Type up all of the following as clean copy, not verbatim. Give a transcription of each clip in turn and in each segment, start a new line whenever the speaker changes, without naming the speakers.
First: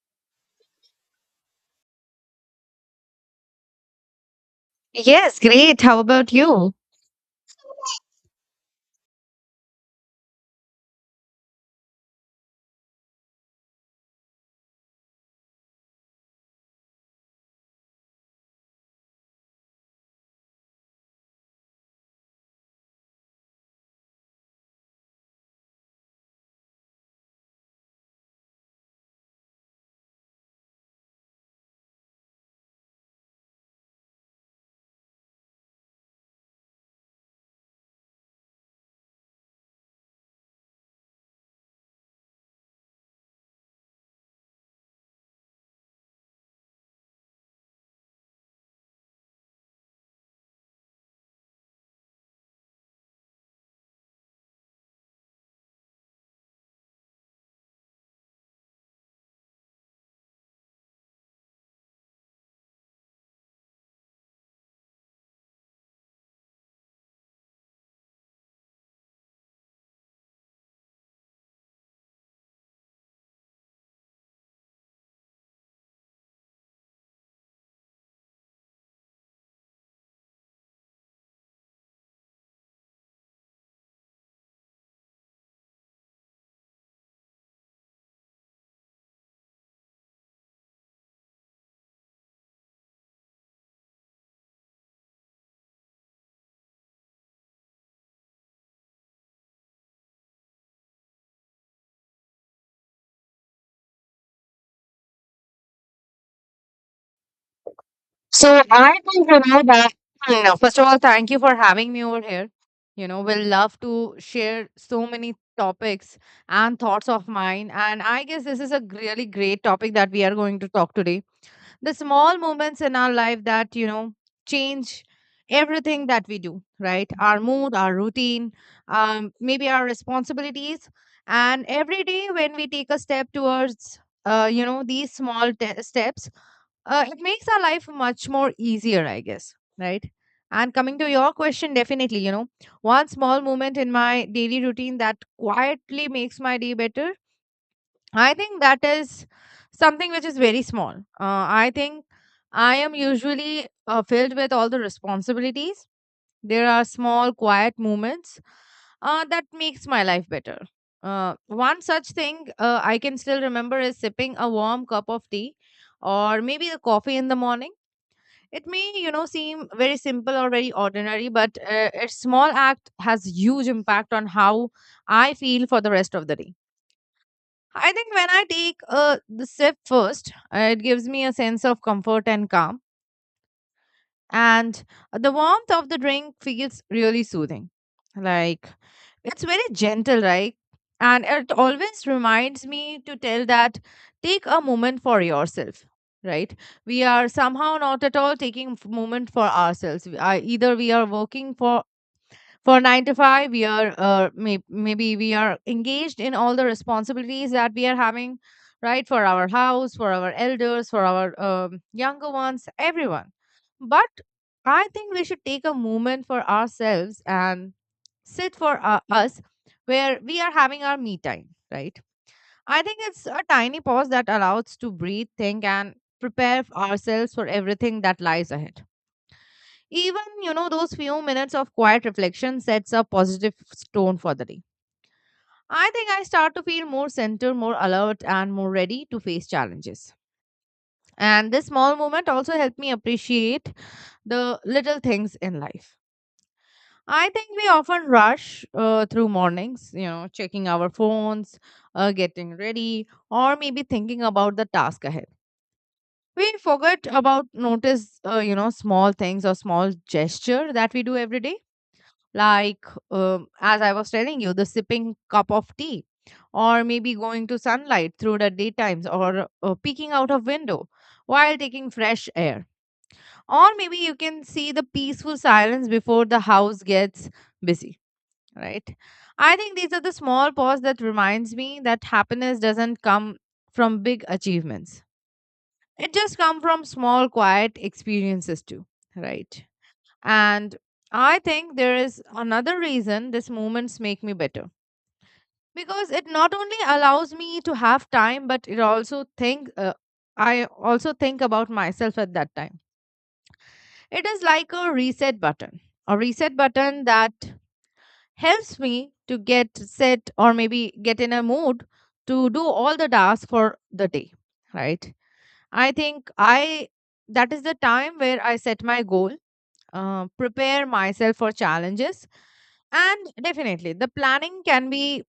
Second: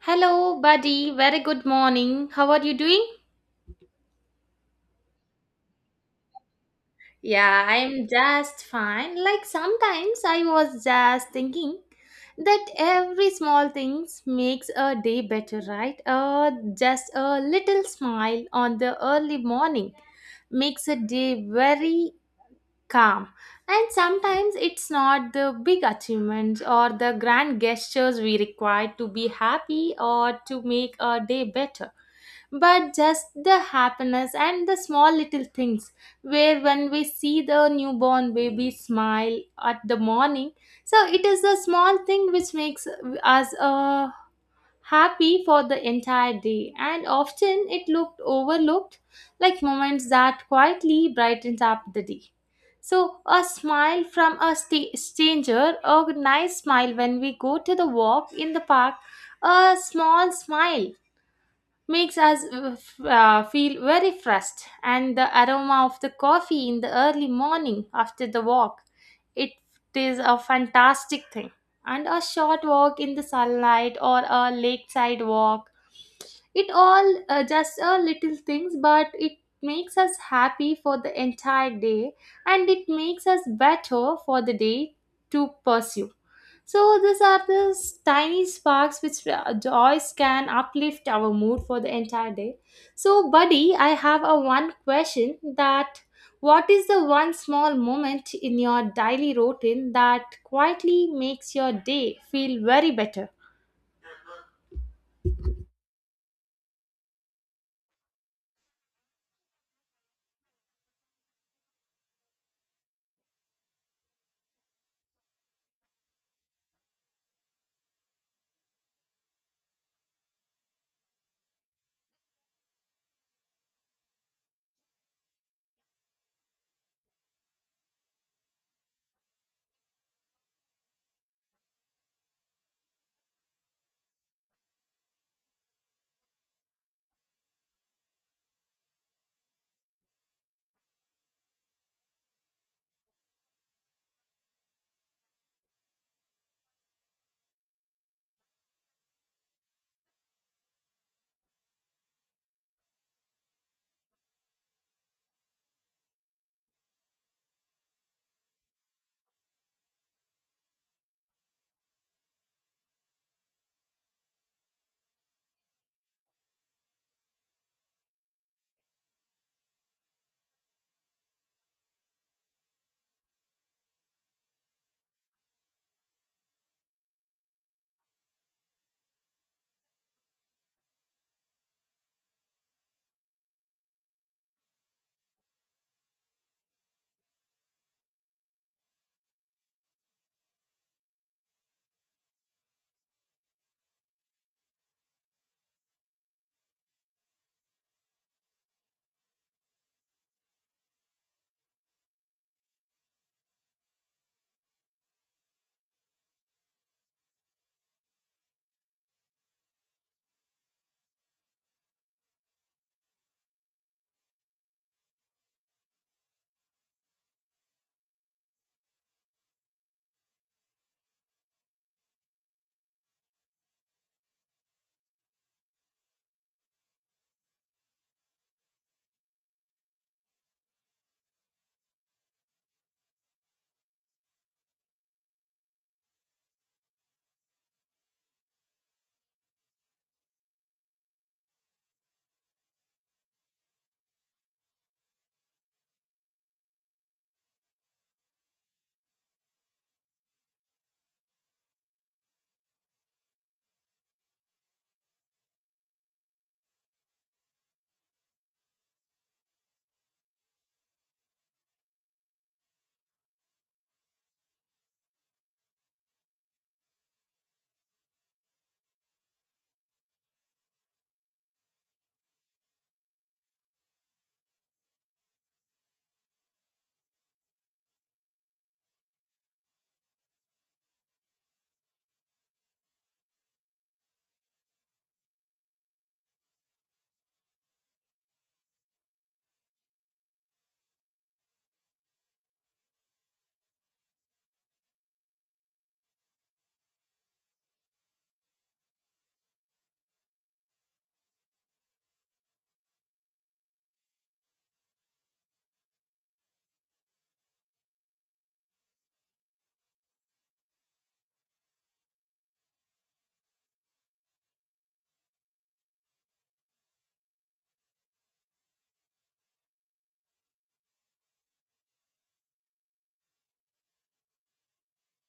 Hello, buddy. Very good morning. How are you doing?
Yes, great. How about you?
Yeah, I'm just fine. Like sometimes I was just thinking that every small things makes a day better, right? Just a little smile on the early morning makes a day very calm. And sometimes it's not the big achievements or the grand gestures we require to be happy or to make our day better, but just the happiness and the small little things. Where when we see the newborn baby smile at the morning, so it is a small thing which makes us happy for the entire day and often it looked overlooked like moments that quietly brightened up the day. So a smile from a stranger, a nice smile when we go to the walk in the park, a small smile makes us feel very fresh, and the aroma of the coffee in the early morning after the walk, it is a fantastic thing. And a short walk in the sunlight or a lakeside walk, it all just a little things, but it makes us happy for the entire day, and it makes us better for the day to pursue. So these are the tiny sparks which joys can uplift our mood for the entire day. So, buddy, I have a one question that, what is the one small moment in your daily routine that quietly makes your day feel very better?
So I think you that. First of all, thank you for having me over here. We'll love to share so many topics and thoughts of mine. And I guess this is a really great topic that we are going to talk today. The small moments in our life that change everything that we do, right, our mood, our routine, maybe our responsibilities. And every day when we take a step towards, these small steps, it makes our life much more easier, I guess, right? And coming to your question, definitely, one small moment in my daily routine that quietly makes my day better. I think that is something which is very small. I think I am usually filled with all the responsibilities. There are small, quiet moments that makes my life better. One such thing I can still remember is sipping a warm cup of tea or maybe the coffee in the morning. It may seem very simple or very ordinary, but a small act has huge impact on how I feel for the rest of the day. I think when I take the sip first, it gives me a sense of comfort and calm. And the warmth of the drink feels really soothing. Like it's very gentle, right? And it always reminds me to tell that take a moment for yourself, right? We are somehow not at all taking moment for ourselves. We are, either we are working for nine to five, we are maybe we are engaged in all the responsibilities that we are having, right, for our house, for our elders, for our younger ones, everyone. But I think we should take a moment for ourselves and sit for us, where we are having our me time, right? I think it's a tiny pause that allows to breathe, think, and prepare ourselves for everything that lies ahead. Even those few minutes of quiet reflection sets a positive tone for the day. I think I start to feel more centered, more alert, and more ready to face challenges. And this small moment also helped me appreciate the little things in life. I think we often rush through mornings, checking our phones, getting ready, or maybe thinking about the task ahead. We forget about notice, small things or small gesture that we do every day, like as I was telling you, the sipping cup of tea, or maybe going to sunlight through the daytimes, or peeking out of window while taking fresh air, or maybe you can see the peaceful silence before the house gets busy, right? I think these are the small pause that reminds me that happiness doesn't come from big achievements. It just come from small quiet experiences too, right. And I think there is another reason these moments make me better, because it not only allows me to have time, but it also think I also think about myself at that time. It is like a reset button that helps me to get set or maybe get in a mood to do all the tasks for the day, right? I think, I that is the time where I set my goal, prepare myself for challenges. And definitely, the planning can be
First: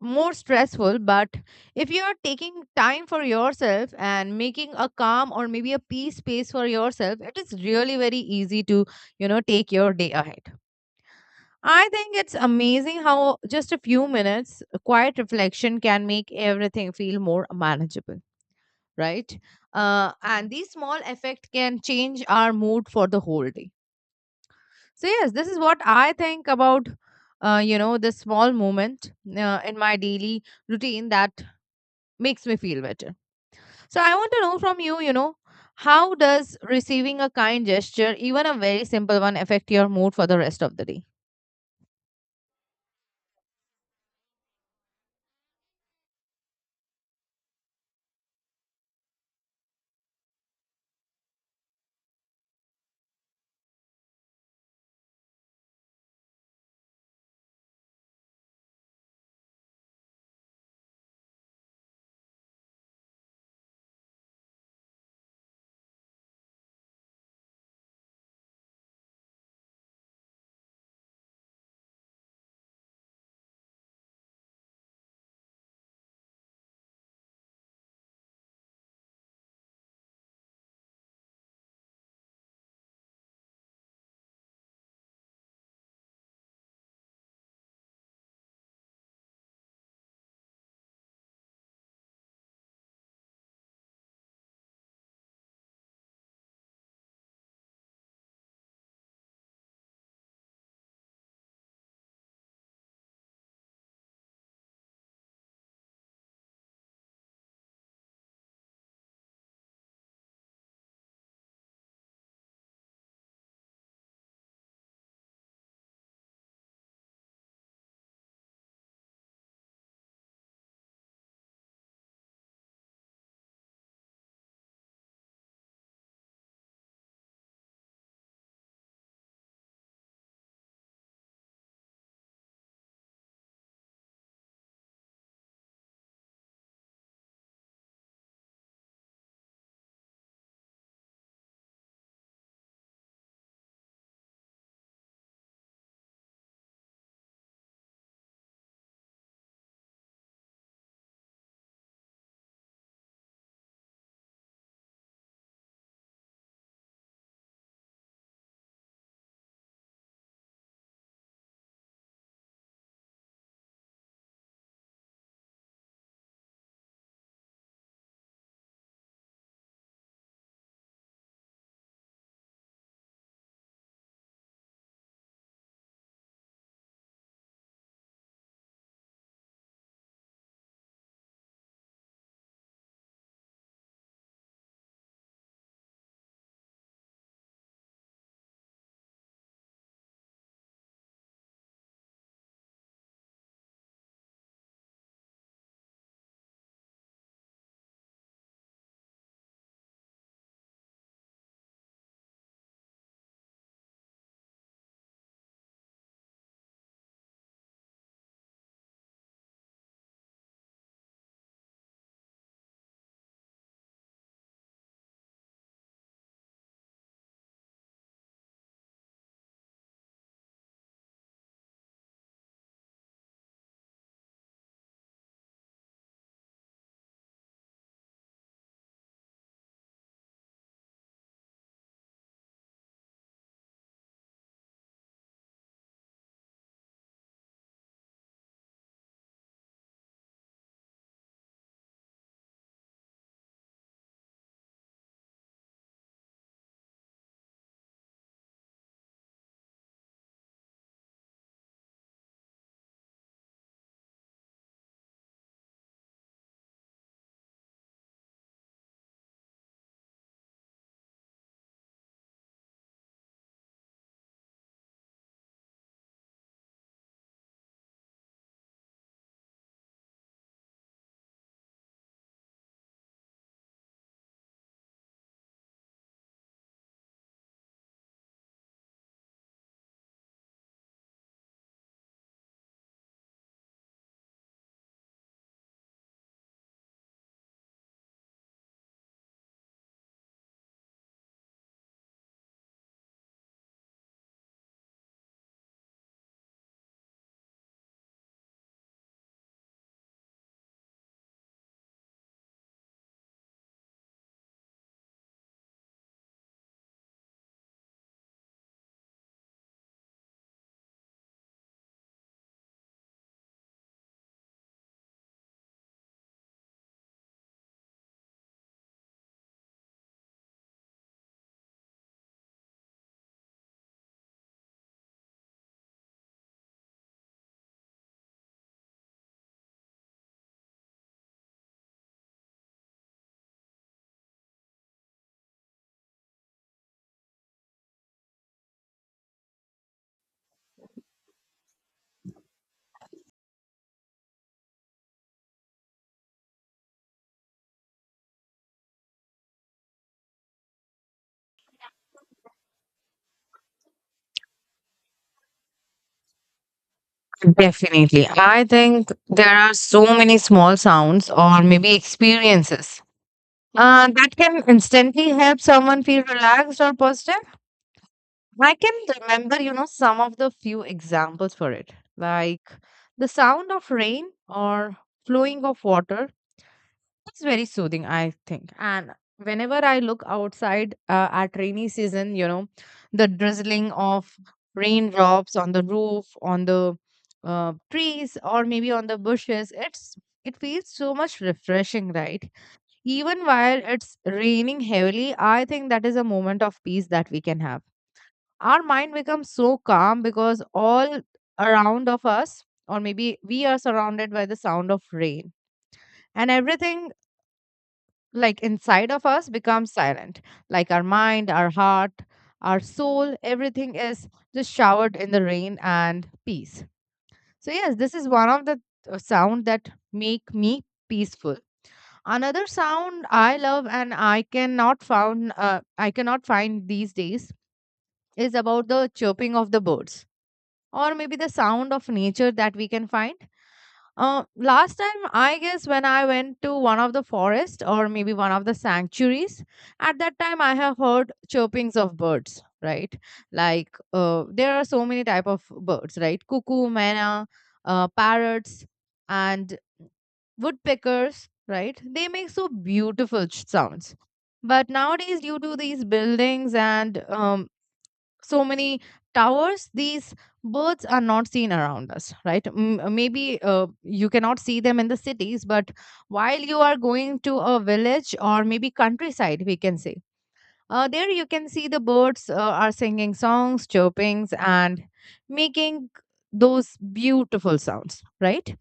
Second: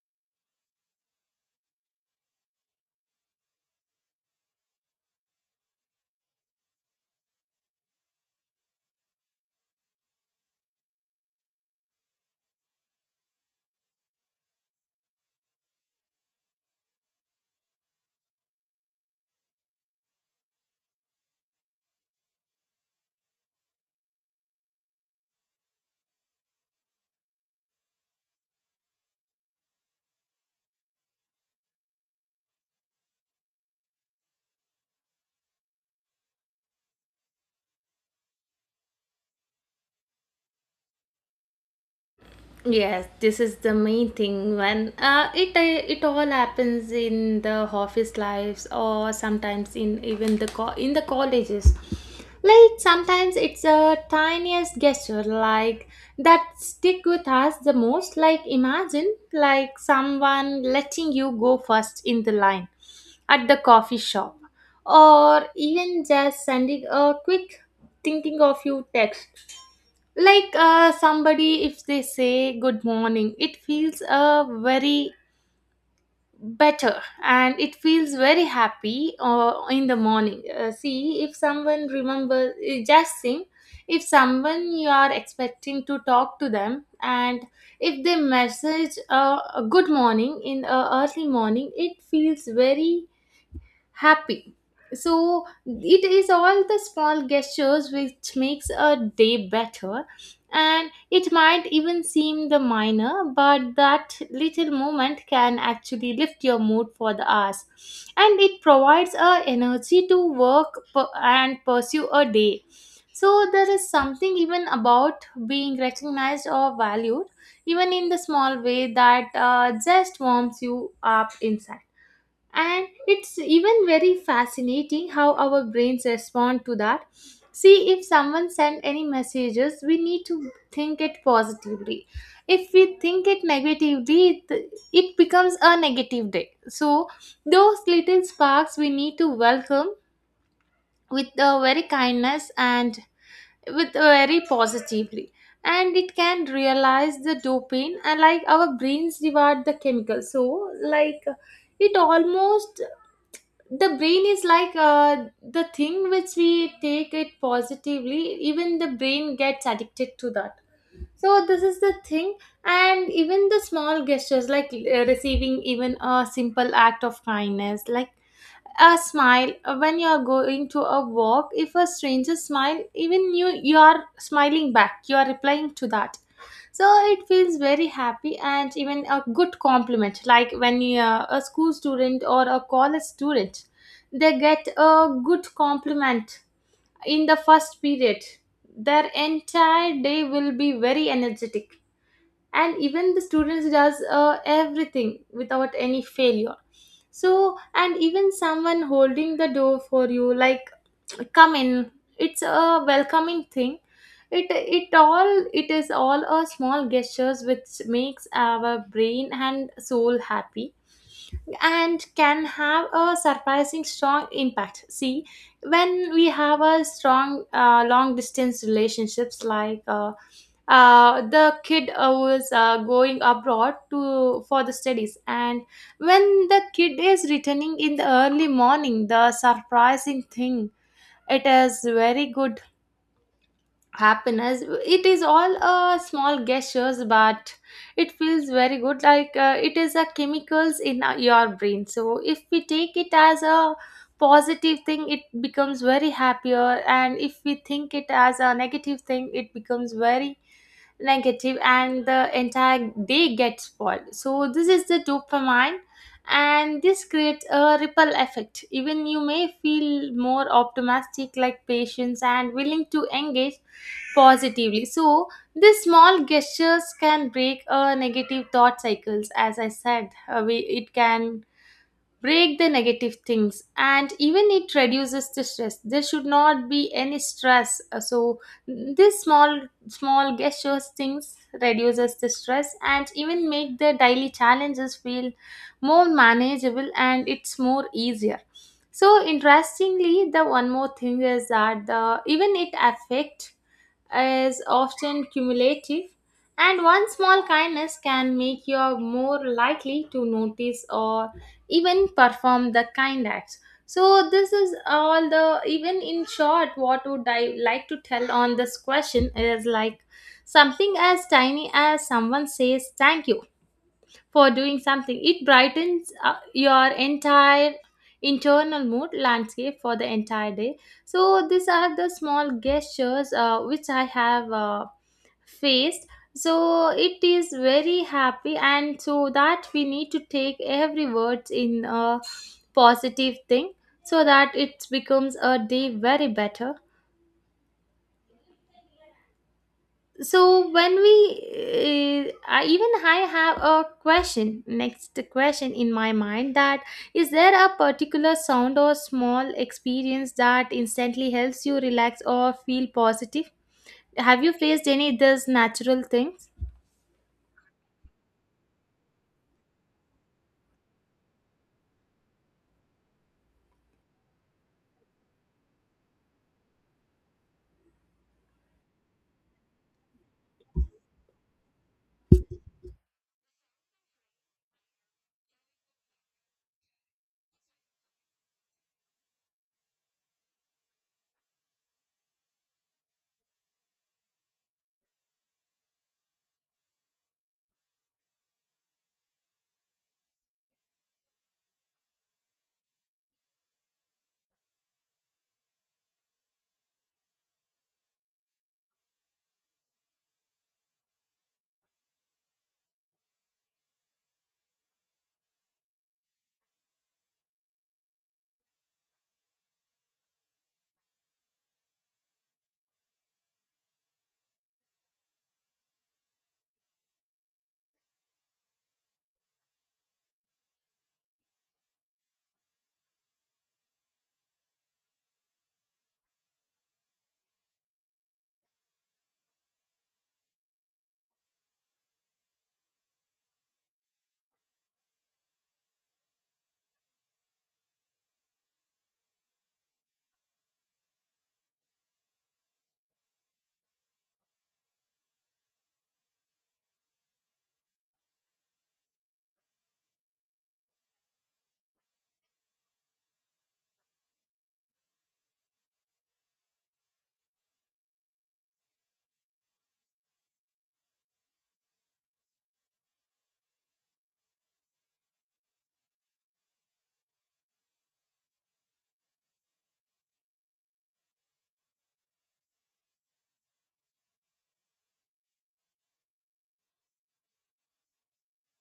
more stressful, but if you are taking time for yourself and making a calm or maybe a peace space for yourself, it is really very easy to, take your day ahead. I think it's amazing how just a few minutes quiet reflection can make everything feel more manageable, right? And these small effects can change our mood for the whole day. So yes, this is what I think about this small moment in my daily routine that makes me feel better. So I want to know from you, how does receiving a kind gesture, even a very simple one, affect your mood for the rest of the day?
Yes, this is the main thing when it all happens in the office lives or sometimes in even in the colleges. Like sometimes it's a tiniest gesture like that stick with us the most. Like imagine like someone letting you go first in the line at the coffee shop or even just sending a quick thinking of you text. Like somebody, if they say good morning, it feels very better and it feels very happy in the morning. See if someone remembers just sing, if someone you are expecting to talk to them and if they message a good morning in early morning, it feels very happy. So it is all the small gestures which makes a day better, and it might even seem the minor, but that little moment can actually lift your mood for the hours and it provides a energy to and pursue a day. So there is something even about being recognized or valued, even in the small way, that just warms you up inside, and it's even very fascinating how our brains respond to that. See if someone sent any messages, we need to think it positively. If we think it negatively, it becomes a negative day. So those little sparks we need to welcome with a very kindness and with a very positively, and it can realize the dopamine and like our brains reward the chemical. So like it almost, the brain is like the thing which we take it positively, even the brain gets addicted to that. So this is the thing. And even the small gestures like receiving even a simple act of kindness, like a smile when you are going to a walk, if a stranger smile, even you are smiling back, you are replying to that. So it feels very happy. And even a good compliment, like when you are a school student or a college student, they get a good compliment in the first period. Their entire day will be very energetic. And even the students does everything without any failure. So, and even someone holding the door for you, like come in, it's a welcoming thing. It is all a small gestures which makes our brain and soul happy and can have a surprising strong impact. See when we have a strong long distance relationships, the kid was going abroad to for the studies, and when the kid is returning in the early morning, the surprising thing, it is very good happiness. It is all small gestures, but it feels very good. Like it is a chemicals in your brain, so if we take it as a positive thing, it becomes very happier, and if we think it as a negative thing, it becomes very negative and the entire day gets spoiled. So this is the dopamine, and this creates a ripple effect. Even you may feel more optimistic, like patience and willing to engage positively. So these small gestures can break a negative thought cycles. As I said, it can break the negative things, and even it reduces the stress. There should not be any stress. So this small gestures things reduces the stress and even make the daily challenges feel more manageable and it's more easier. So interestingly, the one more thing is that the even it affect is often cumulative, and one small kindness can make you more likely to notice or even perform the kind acts. So this is all. The even in short, what would I like to tell on this question is like something as tiny as someone says thank you for doing something. It brightens your entire internal mood landscape for the entire day. So these are the small gestures which I have faced. So it is very happy, and so that we need to take every word in a positive thing so that it becomes a day very better. So when we even I have a question, next question in my mind, that is there a particular sound or small experience that instantly helps you relax or feel positive? Have you faced any of these natural things?
Definitely. I think there are so many small sounds or maybe experiences that can instantly help someone feel relaxed or positive. I can remember, some of the few examples for it, like the sound of rain or flowing of water. It's very soothing, I think. And whenever I look outside at rainy season, the drizzling of raindrops on the roof, on the trees, or maybe on the bushes, it feels so much refreshing, right? Even while it's raining heavily, I think that is a moment of peace that we can have. Our mind becomes so calm because all around of us, or maybe we are surrounded by the sound of rain, and everything like inside of us becomes silent, like our mind, our heart, our soul, everything is just showered in the rain and peace. So yes, this is one of the sound that make me peaceful. Another sound I love and I cannot find these days is about the chirping of the birds, or maybe the sound of nature that we can find. Last time, I guess when I went to one of the forest or maybe one of the sanctuaries, at that time I have heard chirpings of birds. Right, like there are so many type of birds. Right, cuckoo, mena, parrots, and woodpeckers. Right, they make so beautiful sounds. But nowadays, due to these buildings and so many towers, these birds are not seen around us, right? Maybe you cannot see them in the cities, but while you are going to a village or maybe countryside, we can say there you can see the birds are singing songs, chirpings, and making those beautiful sounds, right?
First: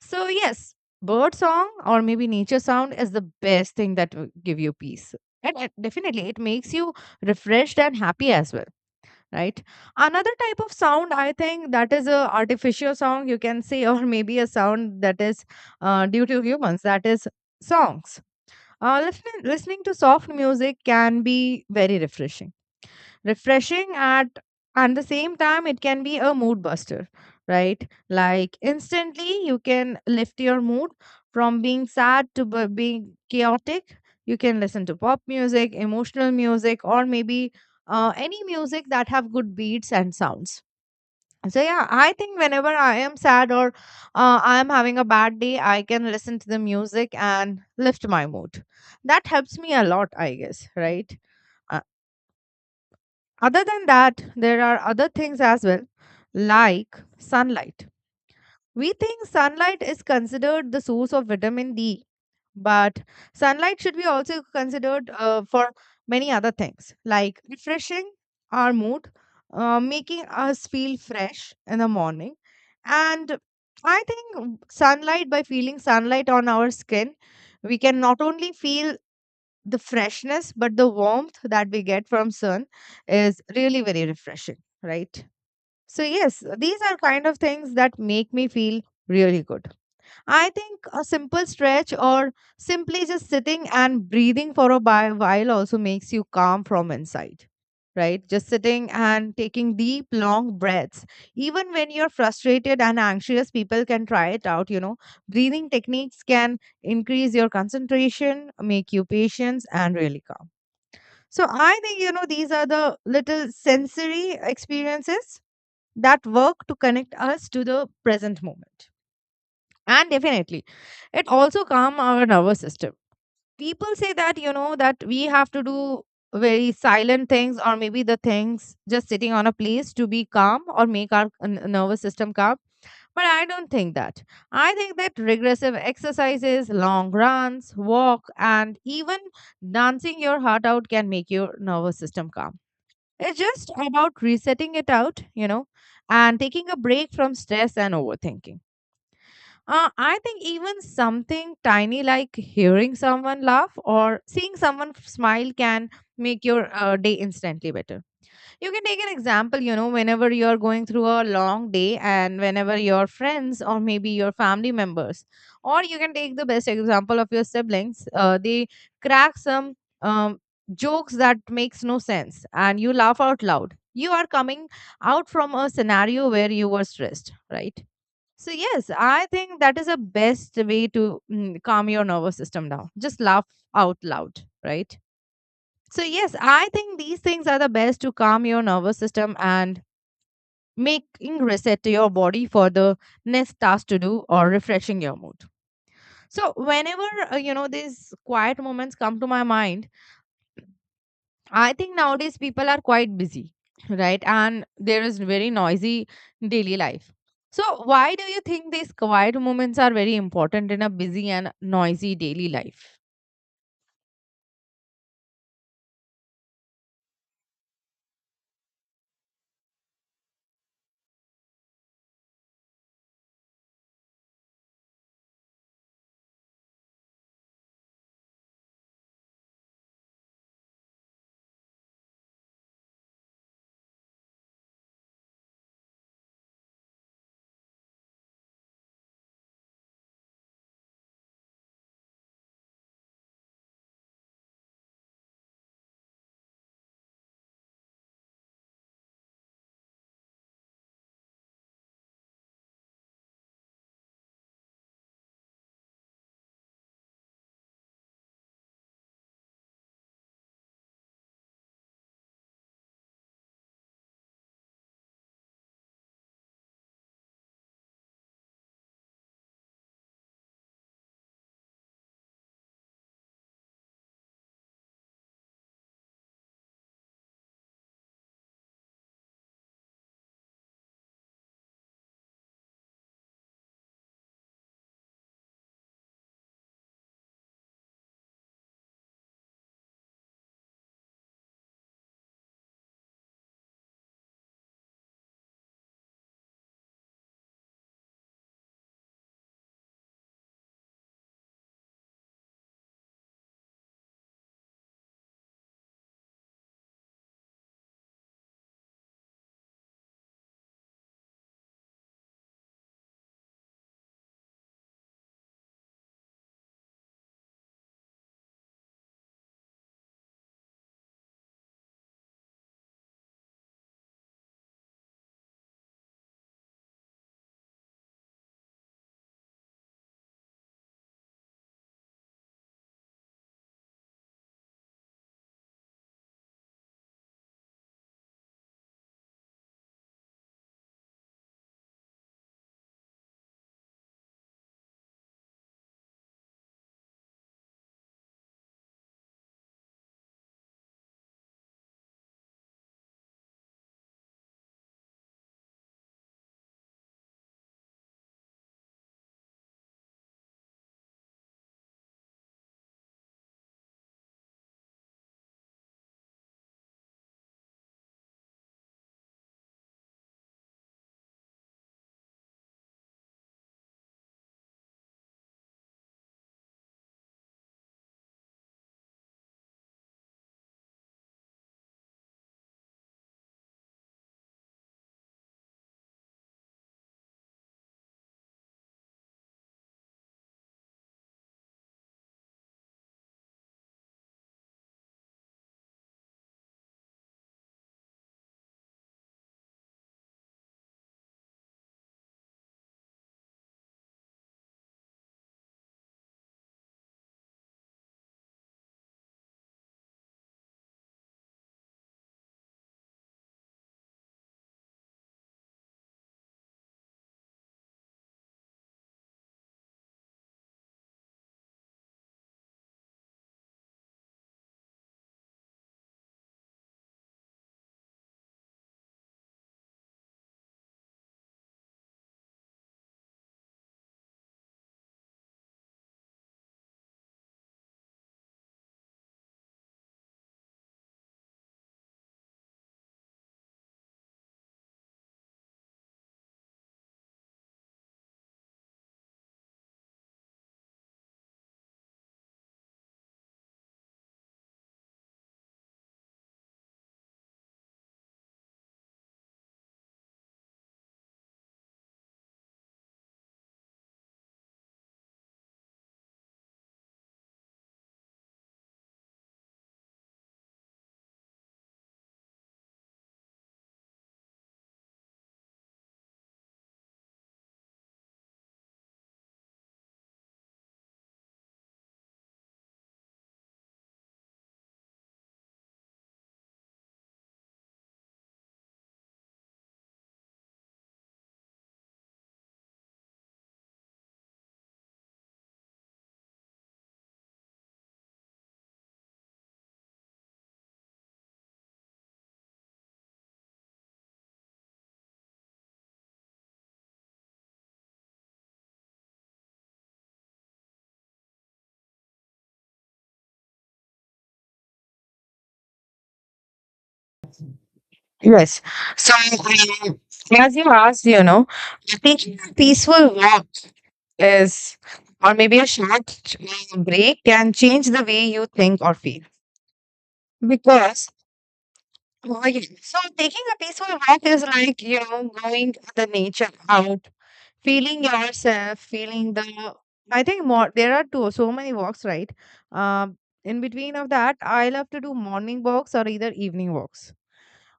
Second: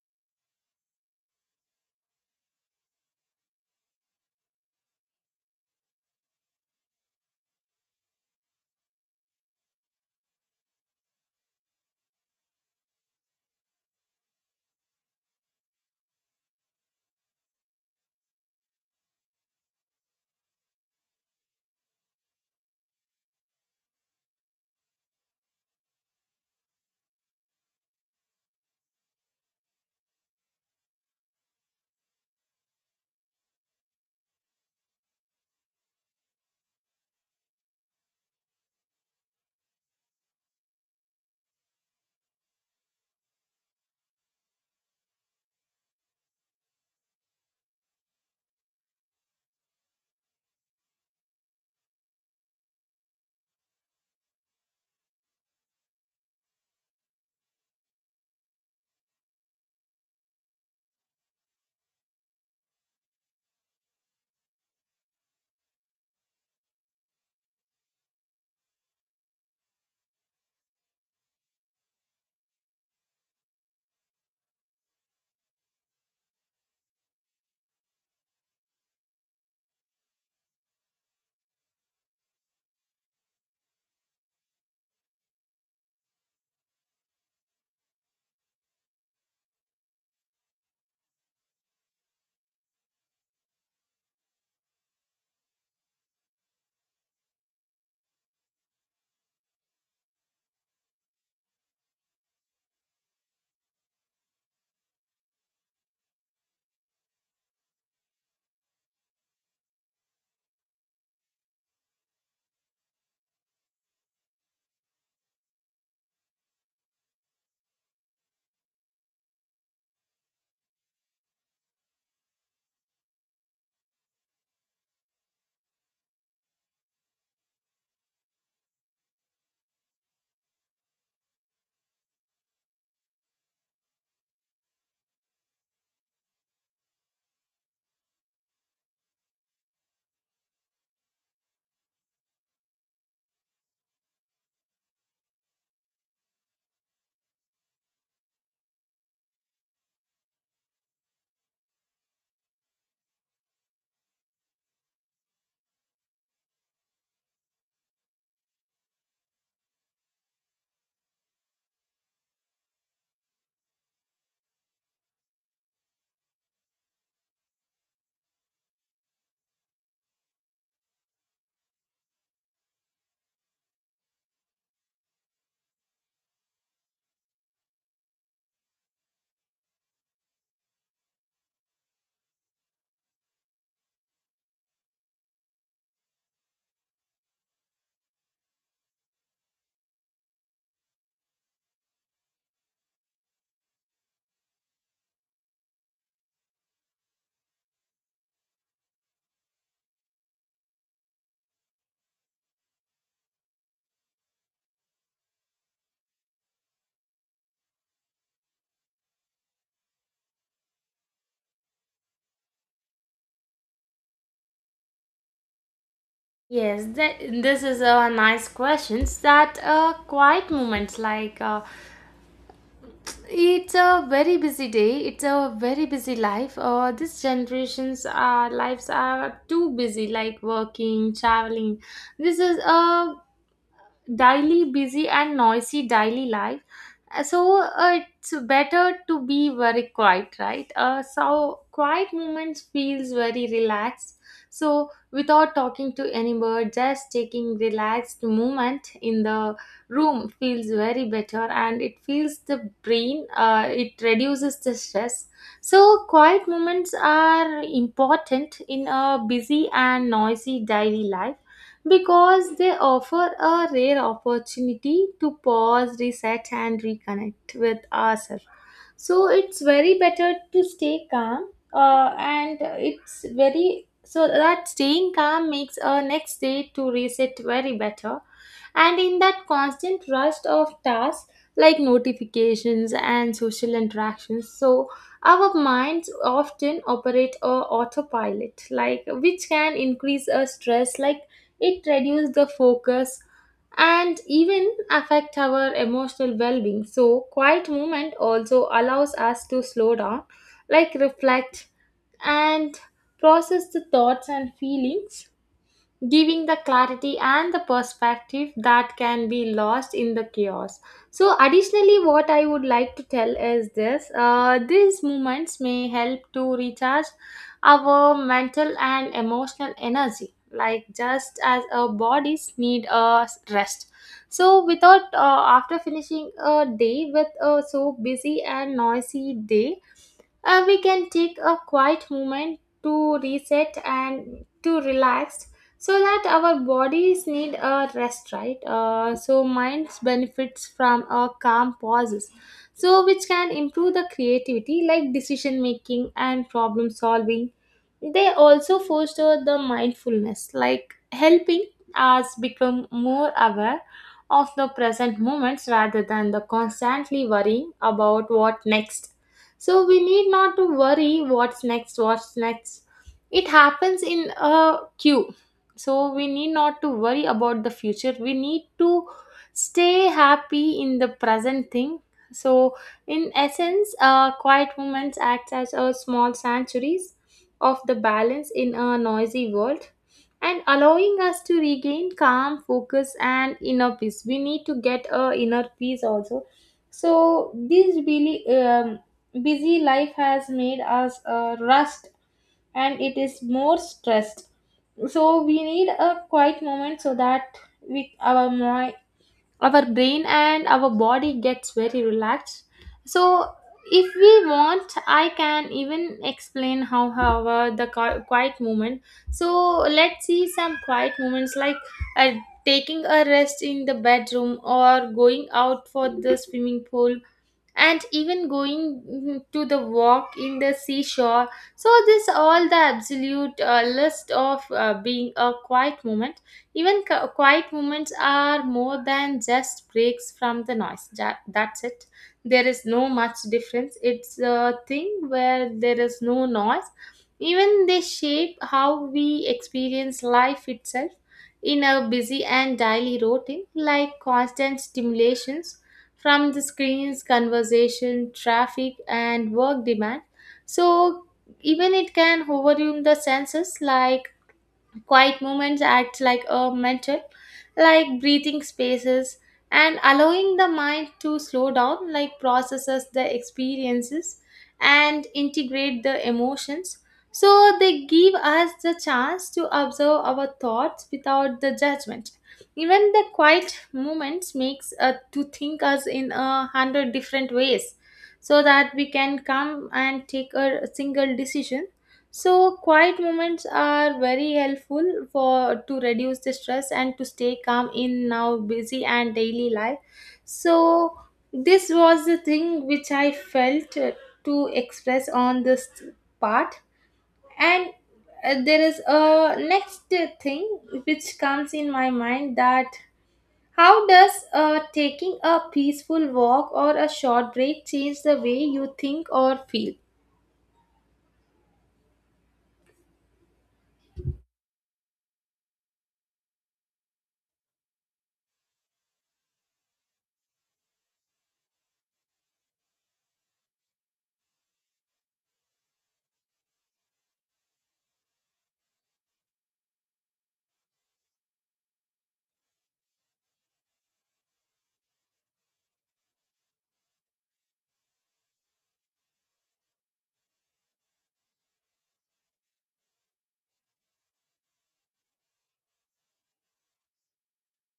So yes, bird song or maybe nature sound is the best thing that will give you peace. And definitely, it makes you refreshed and happy as well, right? Another type of sound, I think, that is a artificial sound, you can say, or maybe a sound that is due to humans, that is songs. Listening to soft music can be very refreshing, at and the same time it can be a mood buster, right? Like instantly you can lift your mood from being sad to being chaotic. You can listen to pop music, emotional music, or maybe any music that have good beats and sounds. So yeah, I think whenever I am sad or I am having a bad day, I can listen to the music and lift my mood. That helps me a lot, I guess, right? Uh, other than that, there are other things as well, like sunlight. We think sunlight is considered the source of vitamin D, but sunlight should be also considered for many other things, like refreshing our mood, making us feel fresh in the morning. And I think sunlight, by feeling sunlight on our skin, we can not only feel the freshness but the warmth that we get from sun is really very refreshing, right? So yes, these are kind of things that make me feel really good. I think a simple stretch or simply just sitting and breathing for a while also makes you calm from inside, right? Just sitting and taking deep, long breaths. Even when you're frustrated and anxious, people can try it out. Breathing techniques can increase your concentration, make you patient, and really calm. So I think, these are the little sensory experiences that work to connect us to the present moment, and definitely, it also calm our nervous system. People say that, that we have to do very silent things, or maybe the things just sitting on a place to be calm or make our nervous system calm. But I don't think that. I think that regressive exercises, long runs, walk, and even dancing your heart out can make your nervous system calm. It's just about resetting it out, and taking a break from stress and overthinking. I think even something tiny like hearing someone laugh or seeing someone smile can make your day instantly better. You can take an example, whenever you're going through a long day and whenever your friends or maybe your family members, or you can take the best example of your siblings, they crack some um, jokes that makes no sense and you laugh out loud. You are coming out from a scenario where you were stressed, right? So yes, I think that is the best way to calm your nervous system down. Just laugh out loud, right? So yes, I think these things are the best to calm your nervous system and making reset to your body for the next task to do or refreshing your mood. So whenever these quiet moments come to my mind, I think nowadays people are quite busy, right? And there is very noisy daily life. So, why do you think these quiet moments are very important in a busy and noisy daily life?
Yes, that, this is a nice questions. That quiet moments like it's a very busy day. It's a very busy life. This generation's lives are too busy, like working, traveling. This is a daily busy and noisy daily life. Uh, so it's better to be very quiet, right? So quiet moments feels very relaxed. So without talking to anybody, just taking relaxed movement in the room feels very better, and it feels the brain, it reduces the stress. So quiet moments are important in a busy and noisy daily life because they offer a rare opportunity to pause, reset, and reconnect with ourselves. So it's very better to stay calm, and it's very so that staying calm makes our next day to reset very better. And in that constant rush of tasks like notifications and social interactions, so our minds often operate on autopilot, like which can increase our stress, like it reduces the focus and even affect our emotional well-being. So quiet movement also allows us to slow down, like reflect and process the thoughts and feelings, giving the clarity and the perspective that can be lost in the chaos. So additionally, what I would like to tell is this, these moments may help to recharge our mental and emotional energy, like just as our bodies need a rest. So without after finishing a day with a so busy and noisy day, we can take a quiet moment to reset and to relax, so that our bodies need a rest, right? So minds benefits from a calm pauses, so which can improve the creativity, like decision making and problem solving. They also foster the mindfulness, like helping us become more aware of the present moments rather than the constantly worrying about what next. So we need not to worry what's next, what's next. It happens in a queue. So we need not to worry about the future. We need to stay happy in the present thing. So in essence, quiet moments act as a small sanctuaries of the balance in a noisy world and allowing us to regain calm focus and inner peace. We need to get a inner peace also. So this really busy life has made us rust and it is more stressed. So we need a quiet moment so that we our mi- our brain and our body gets very relaxed. So if we want, I can even explain how however the quiet movement. So let's see some quiet moments, like uh, taking a rest in the bedroom or going out for the swimming pool and even going to the walk in the seashore. So this all the absolute list of being a quiet moment. Even quiet moments are more than just breaks from the noise, that, that's it. There is no much difference. It's a thing where there is no noise. Even they shape how we experience life itself in a busy and daily routine, like constant stimulation from the screens, conversation, traffic, and work demand. So even it can overwhelm the senses like quiet moments act like a mental, like breathing spaces, and allowing the mind to slow down, like processes the experiences and integrate the emotions. So they give us the chance to observe our thoughts without the judgment. Even the quiet moments makes to think us in a 100 different ways so that we can come and take a single decision. So quiet moments are very helpful for to reduce the stress and to stay calm in now busy and daily life. So this was the thing which I felt to express on this part, and there is a next thing which comes in my mind that how does taking a peaceful walk or a short break change the way you think or feel?
Yes. So, um, as you asked, you know, taking a peaceful walk is, or maybe a short break can change the way you think or feel. Because, oh, yeah. So taking a peaceful walk is like, you know, going to the nature out, feeling yourself, feeling the, I think more, there are two, so many walks, right? um in between of that, I love to do morning walks or either evening walks.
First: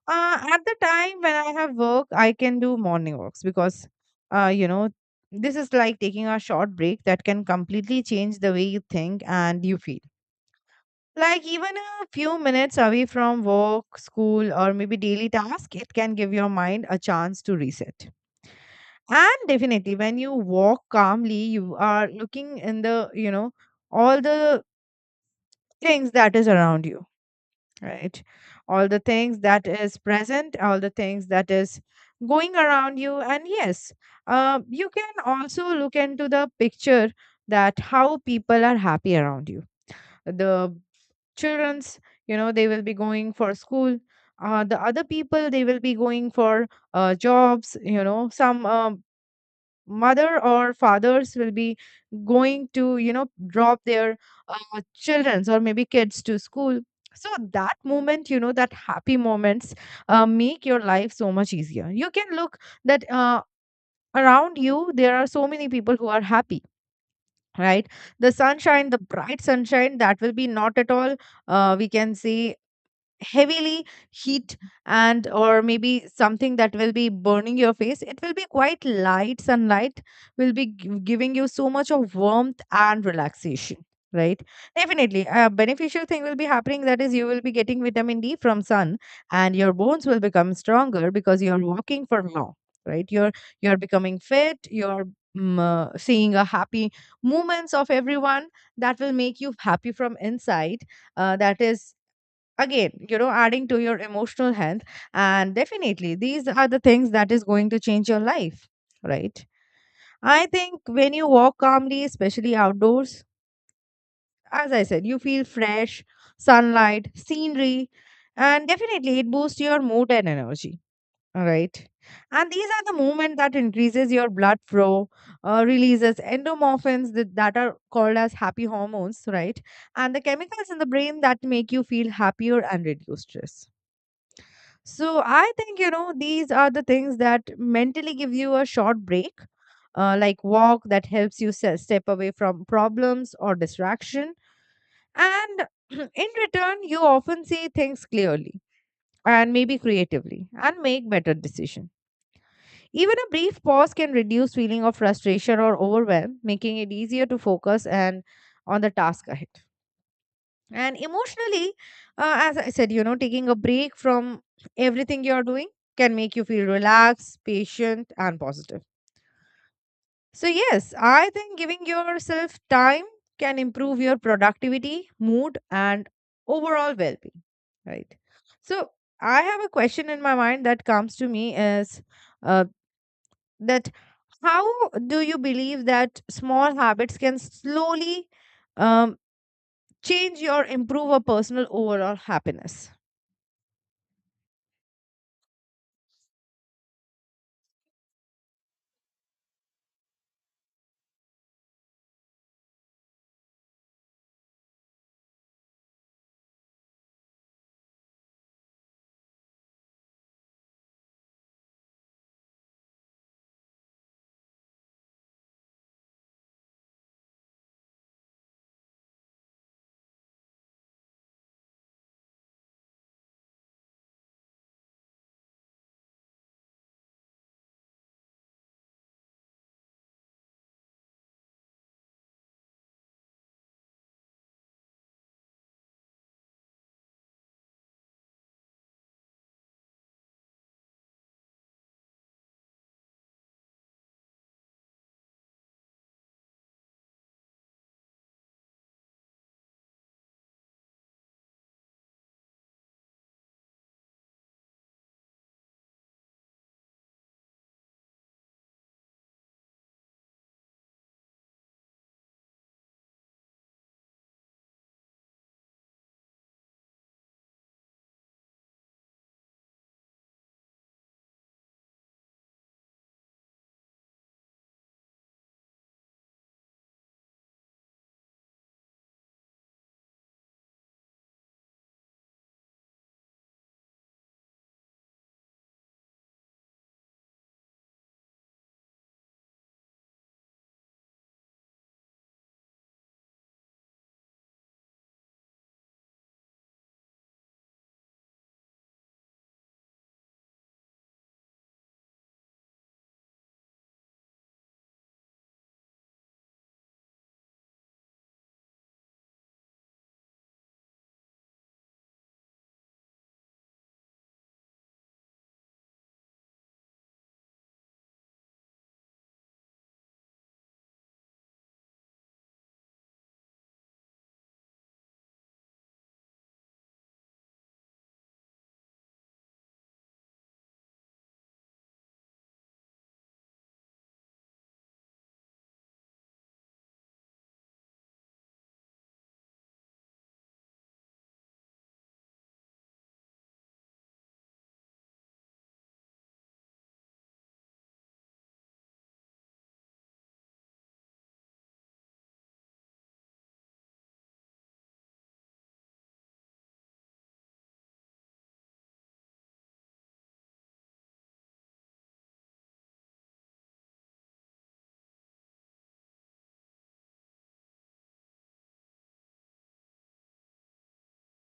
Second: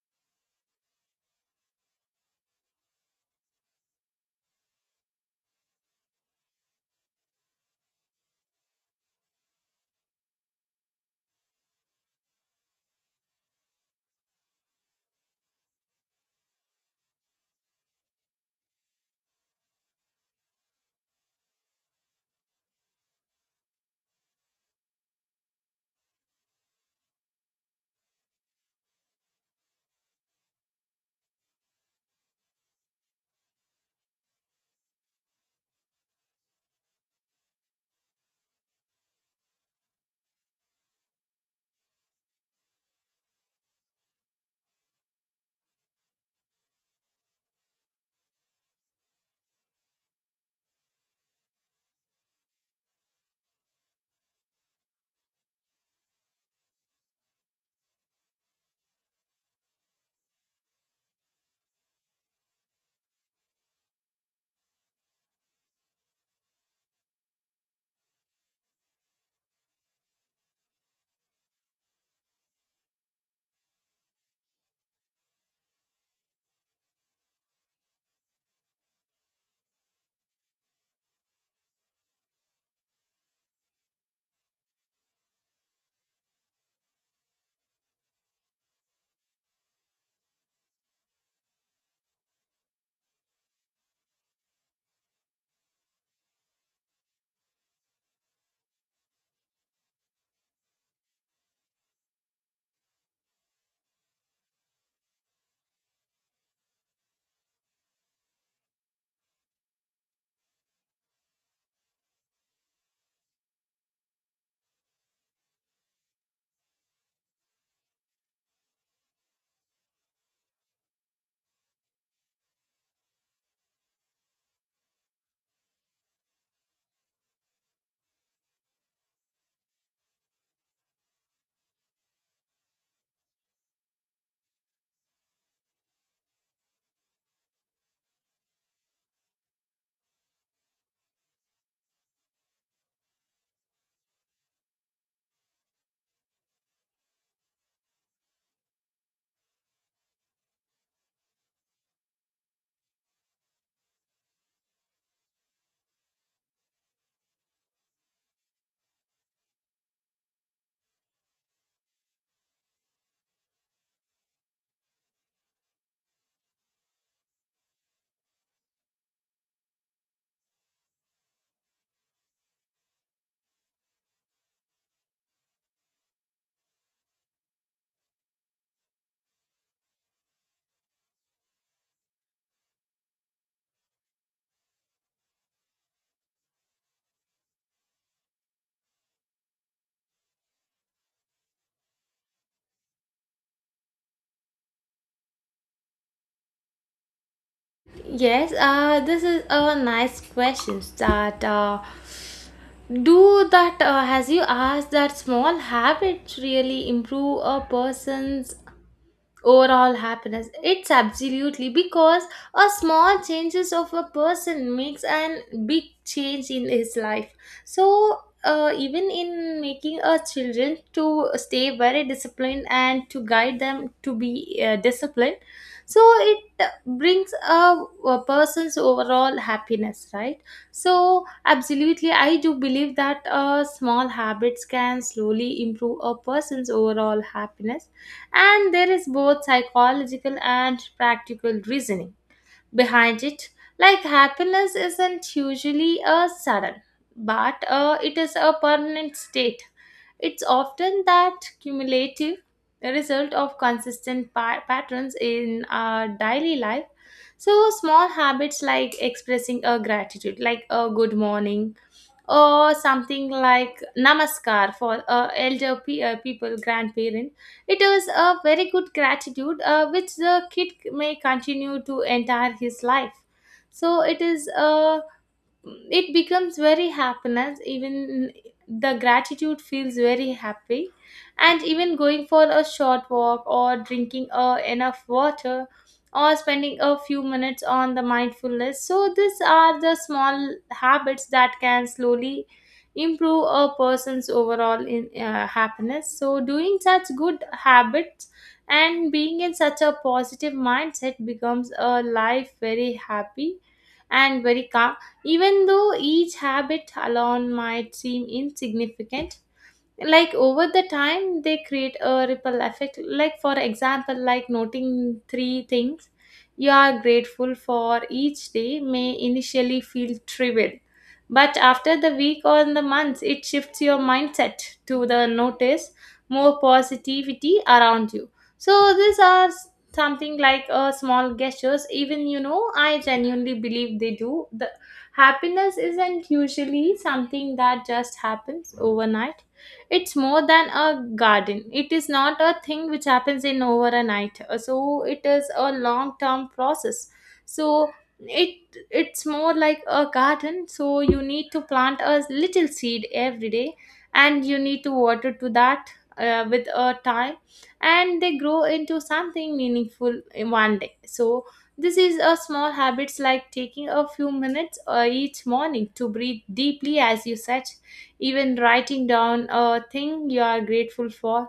At the time when I have work, I can do morning walks because, uh you know this is like taking a short break that can completely change the way you think and you feel. Like even a few minutes away from work, school, or maybe daily task, it can give your mind a chance to reset. And definitely when you walk calmly, you are looking in the, you know, all the things that is around you, right? All the things that is present, all the things that is going around you. And yes, you can also look into the picture, that how people are happy around you. The children's, you know, they will be going for school, the other people, they will be going for jobs, you know. Some mother or fathers will be going to, you know, drop their children's or maybe kids to school. So that moment, you know, that happy moments make your life so much easier. You can look that around you there are so many people who are happy, right? The sunshine, the bright sunshine, that will be not at all we can say heavily heat and or maybe something that will be burning your face. It will be quite light sunlight, will be giving you so much of warmth and relaxation, right? Definitely a beneficial thing will be happening, that is you will be getting vitamin D from sun, and your bones will become stronger because you're walking for long, right? You're becoming fit, you're seeing a happy movements of everyone. That will make you happy from inside. That is, again, you know, adding to your emotional health. And definitely these are the things that is going to change your life, right? I think when you walk calmly, especially outdoors, as I said, you feel fresh, sunlight, scenery, and definitely it boosts your mood and energy, all right? And these are the movement that increases your blood flow, releases endomorphins that are called as happy hormones, right? And the chemicals in the brain that make you feel happier and reduce stress. So I think, you know, these are the things that mentally give you a short break, like walk that helps you step away from problems or distraction. And in return, you often see things clearly and maybe creatively and make better decisions. Even a brief pause can reduce feeling of frustration or overwhelm, making it easier to focus and on the task ahead. And emotionally, as I said, you know, taking a break from everything you're doing can make you feel relaxed, patient, and positive. So, yes, I think giving yourself time can improve your productivity, mood, and overall well being, right? So, I have a question in my mind that comes to me is, uh, that how do you believe that small habits can slowly um, change or improve a personal overall happiness?
Yes, this is a nice question. That do that has you asked that small habits really improve a person's overall happiness, it's absolutely, because a small changes of a person makes an big change in his life. So even in making a children to stay very disciplined and to guide them to be disciplined, so it brings a person's overall happiness, right? So absolutely I do believe that small habits can slowly improve a person's overall happiness, and there is both psychological and practical reasoning behind it. Like happiness isn't usually a sudden, but it is a permanent state. It's often that cumulative result of consistent patterns in our daily life. So, small habits like expressing a gratitude, like a good morning, or something like namaskar for elder people, grandparent, it is a very good gratitude which the kid may continue to entire his life. So it is a, it becomes very happiness, even the gratitude feels very happy. And even going for a short walk or drinking enough water or spending a few minutes on the mindfulness, so these are the small habits that can slowly improve a person's overall in happiness. So doing such good habits and being in such a positive mindset becomes a life very happy and very calm. Even though each habit alone might seem insignificant, like over the time they create a ripple effect, like for example like noting three things you are grateful for each day may initially feel trivial, but after the week or the months it shifts your mindset to the notice more positivity around you. So these are something like small gestures. Even you know I genuinely believe they do. The happiness isn't usually something that just happens overnight. It's more than a garden, it is not a thing which happens in over a night. So it is a long term process. So it, it's more like a garden. So you need to plant a little seed every day, and you need to water to that with a time, and they grow into something meaningful in one day. So this is a small habits like taking a few minutes each morning to breathe deeply, as you said. Even writing down a thing you are grateful for,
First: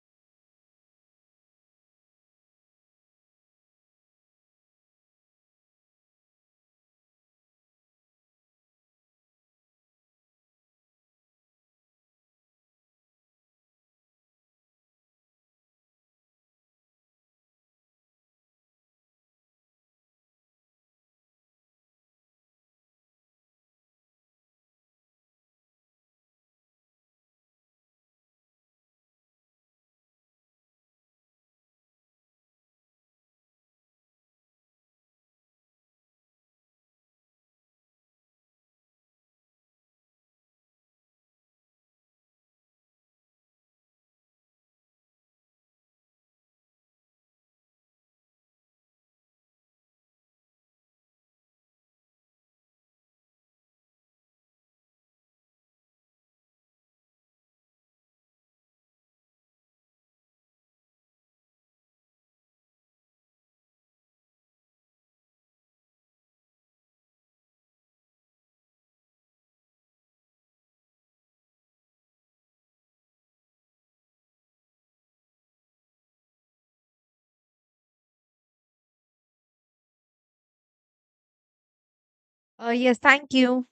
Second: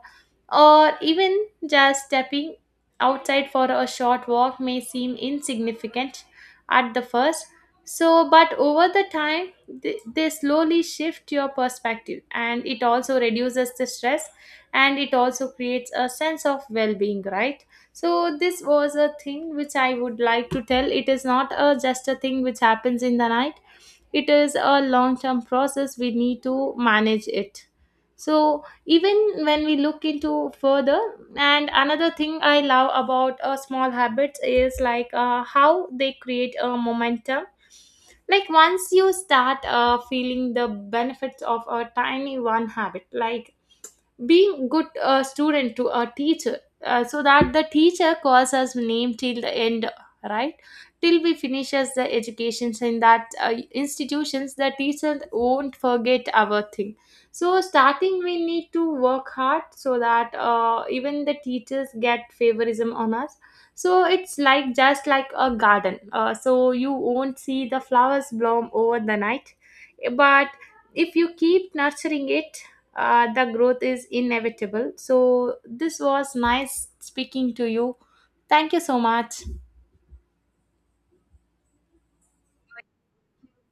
or even just stepping outside for a short walk may seem insignificant at the first. So, but over the time, they slowly shift your perspective, and it also reduces the stress, and it also creates a sense of well being, right? So, this was a thing which I would like to tell. It is not a, just a thing which happens in the night. It is a long term process, we need to manage it. So even when we look into further, and another thing I love about small habits is like how they create a momentum. Like once you start feeling the benefits of a tiny one habit, like being good student to a teacher, so that the teacher calls us name till the end, right, till we finishes the educations in that institutions, the teacher won't forget our thing. So starting we need to work hard so that even the teachers get favorism on us. So it's like just like a garden, so you won't see the flowers bloom over the night. But if you keep nurturing it, the growth is inevitable. So, this was nice speaking to you. Thank you so much.
Yes, thank you.